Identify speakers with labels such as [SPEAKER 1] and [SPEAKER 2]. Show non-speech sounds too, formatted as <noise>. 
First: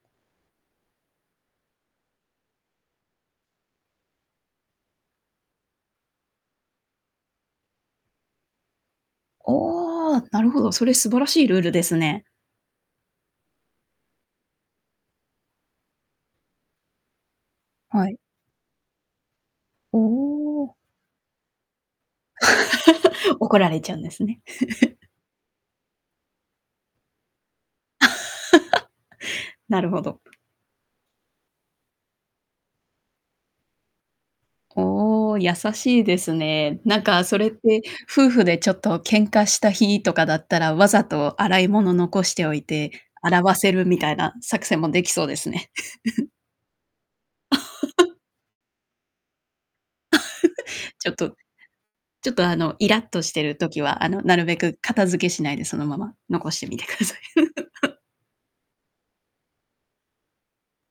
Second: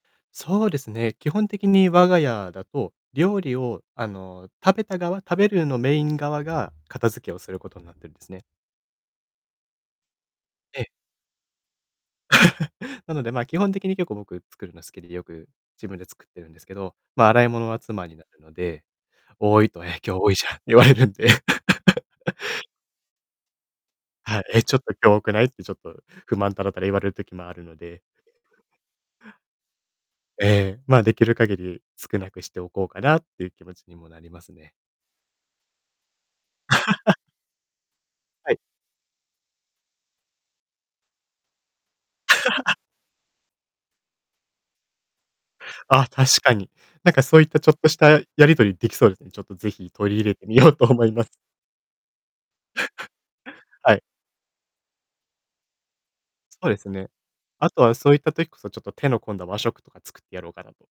[SPEAKER 1] そうですね、基本的に我が家だと、料理を、あの、食べた側食べるのメイン側が、片付けをすることになってるんですね。
[SPEAKER 2] おお、なるほど、
[SPEAKER 1] ええ。
[SPEAKER 2] それ素晴らしいルールですね。
[SPEAKER 1] <laughs> なので、ま、基本的に結構僕作るの好きで、よく自分で作ってるんですけど。ま、洗い物は妻
[SPEAKER 2] は
[SPEAKER 1] に
[SPEAKER 2] い。
[SPEAKER 1] なるので、多いと、
[SPEAKER 2] お
[SPEAKER 1] 「え、今日多いじゃん」って
[SPEAKER 2] お。
[SPEAKER 1] 言われるんで。<laughs>
[SPEAKER 2] <laughs> 怒られちゃうんですね。
[SPEAKER 1] はい、「え、ちょっと
[SPEAKER 2] <chuckles>
[SPEAKER 1] 今日多くない」って、ちょっと不満たらたら言われる時もあるので。
[SPEAKER 2] <laughs> なるほど。
[SPEAKER 1] ええ、ま、出来る限り少なくしておこうかなっていう気持ちにもなりますね。
[SPEAKER 2] おお、優しいですね。なん
[SPEAKER 1] <laughs>
[SPEAKER 2] かそれって、夫婦
[SPEAKER 1] はい。
[SPEAKER 2] でちょっと喧嘩した日とかだったら、わざと洗い物残しておい
[SPEAKER 1] <laughs>
[SPEAKER 2] て、洗わせるみたいな作戦も出来そうですね。
[SPEAKER 1] あ、確
[SPEAKER 2] <laughs>
[SPEAKER 1] かに。なんかそういったちょっとした
[SPEAKER 2] <laughs>
[SPEAKER 1] やり取り出来そうですね。ちょっとぜひ取り入れてみようと
[SPEAKER 2] <laughs>
[SPEAKER 1] 思
[SPEAKER 2] ち
[SPEAKER 1] い
[SPEAKER 2] ょっ
[SPEAKER 1] ます。
[SPEAKER 2] と、ちょっとあのイラっとしてる時
[SPEAKER 1] <laughs> はい。
[SPEAKER 2] は、あの、なるべく片付けしないでそのまま残して
[SPEAKER 1] そう
[SPEAKER 2] み
[SPEAKER 1] で
[SPEAKER 2] て
[SPEAKER 1] す
[SPEAKER 2] くだ
[SPEAKER 1] ね。
[SPEAKER 2] さい。
[SPEAKER 1] あと
[SPEAKER 2] <laughs>
[SPEAKER 1] はそういった時こそ、ちょっと手の込んだは和食とか作ってやろうかなと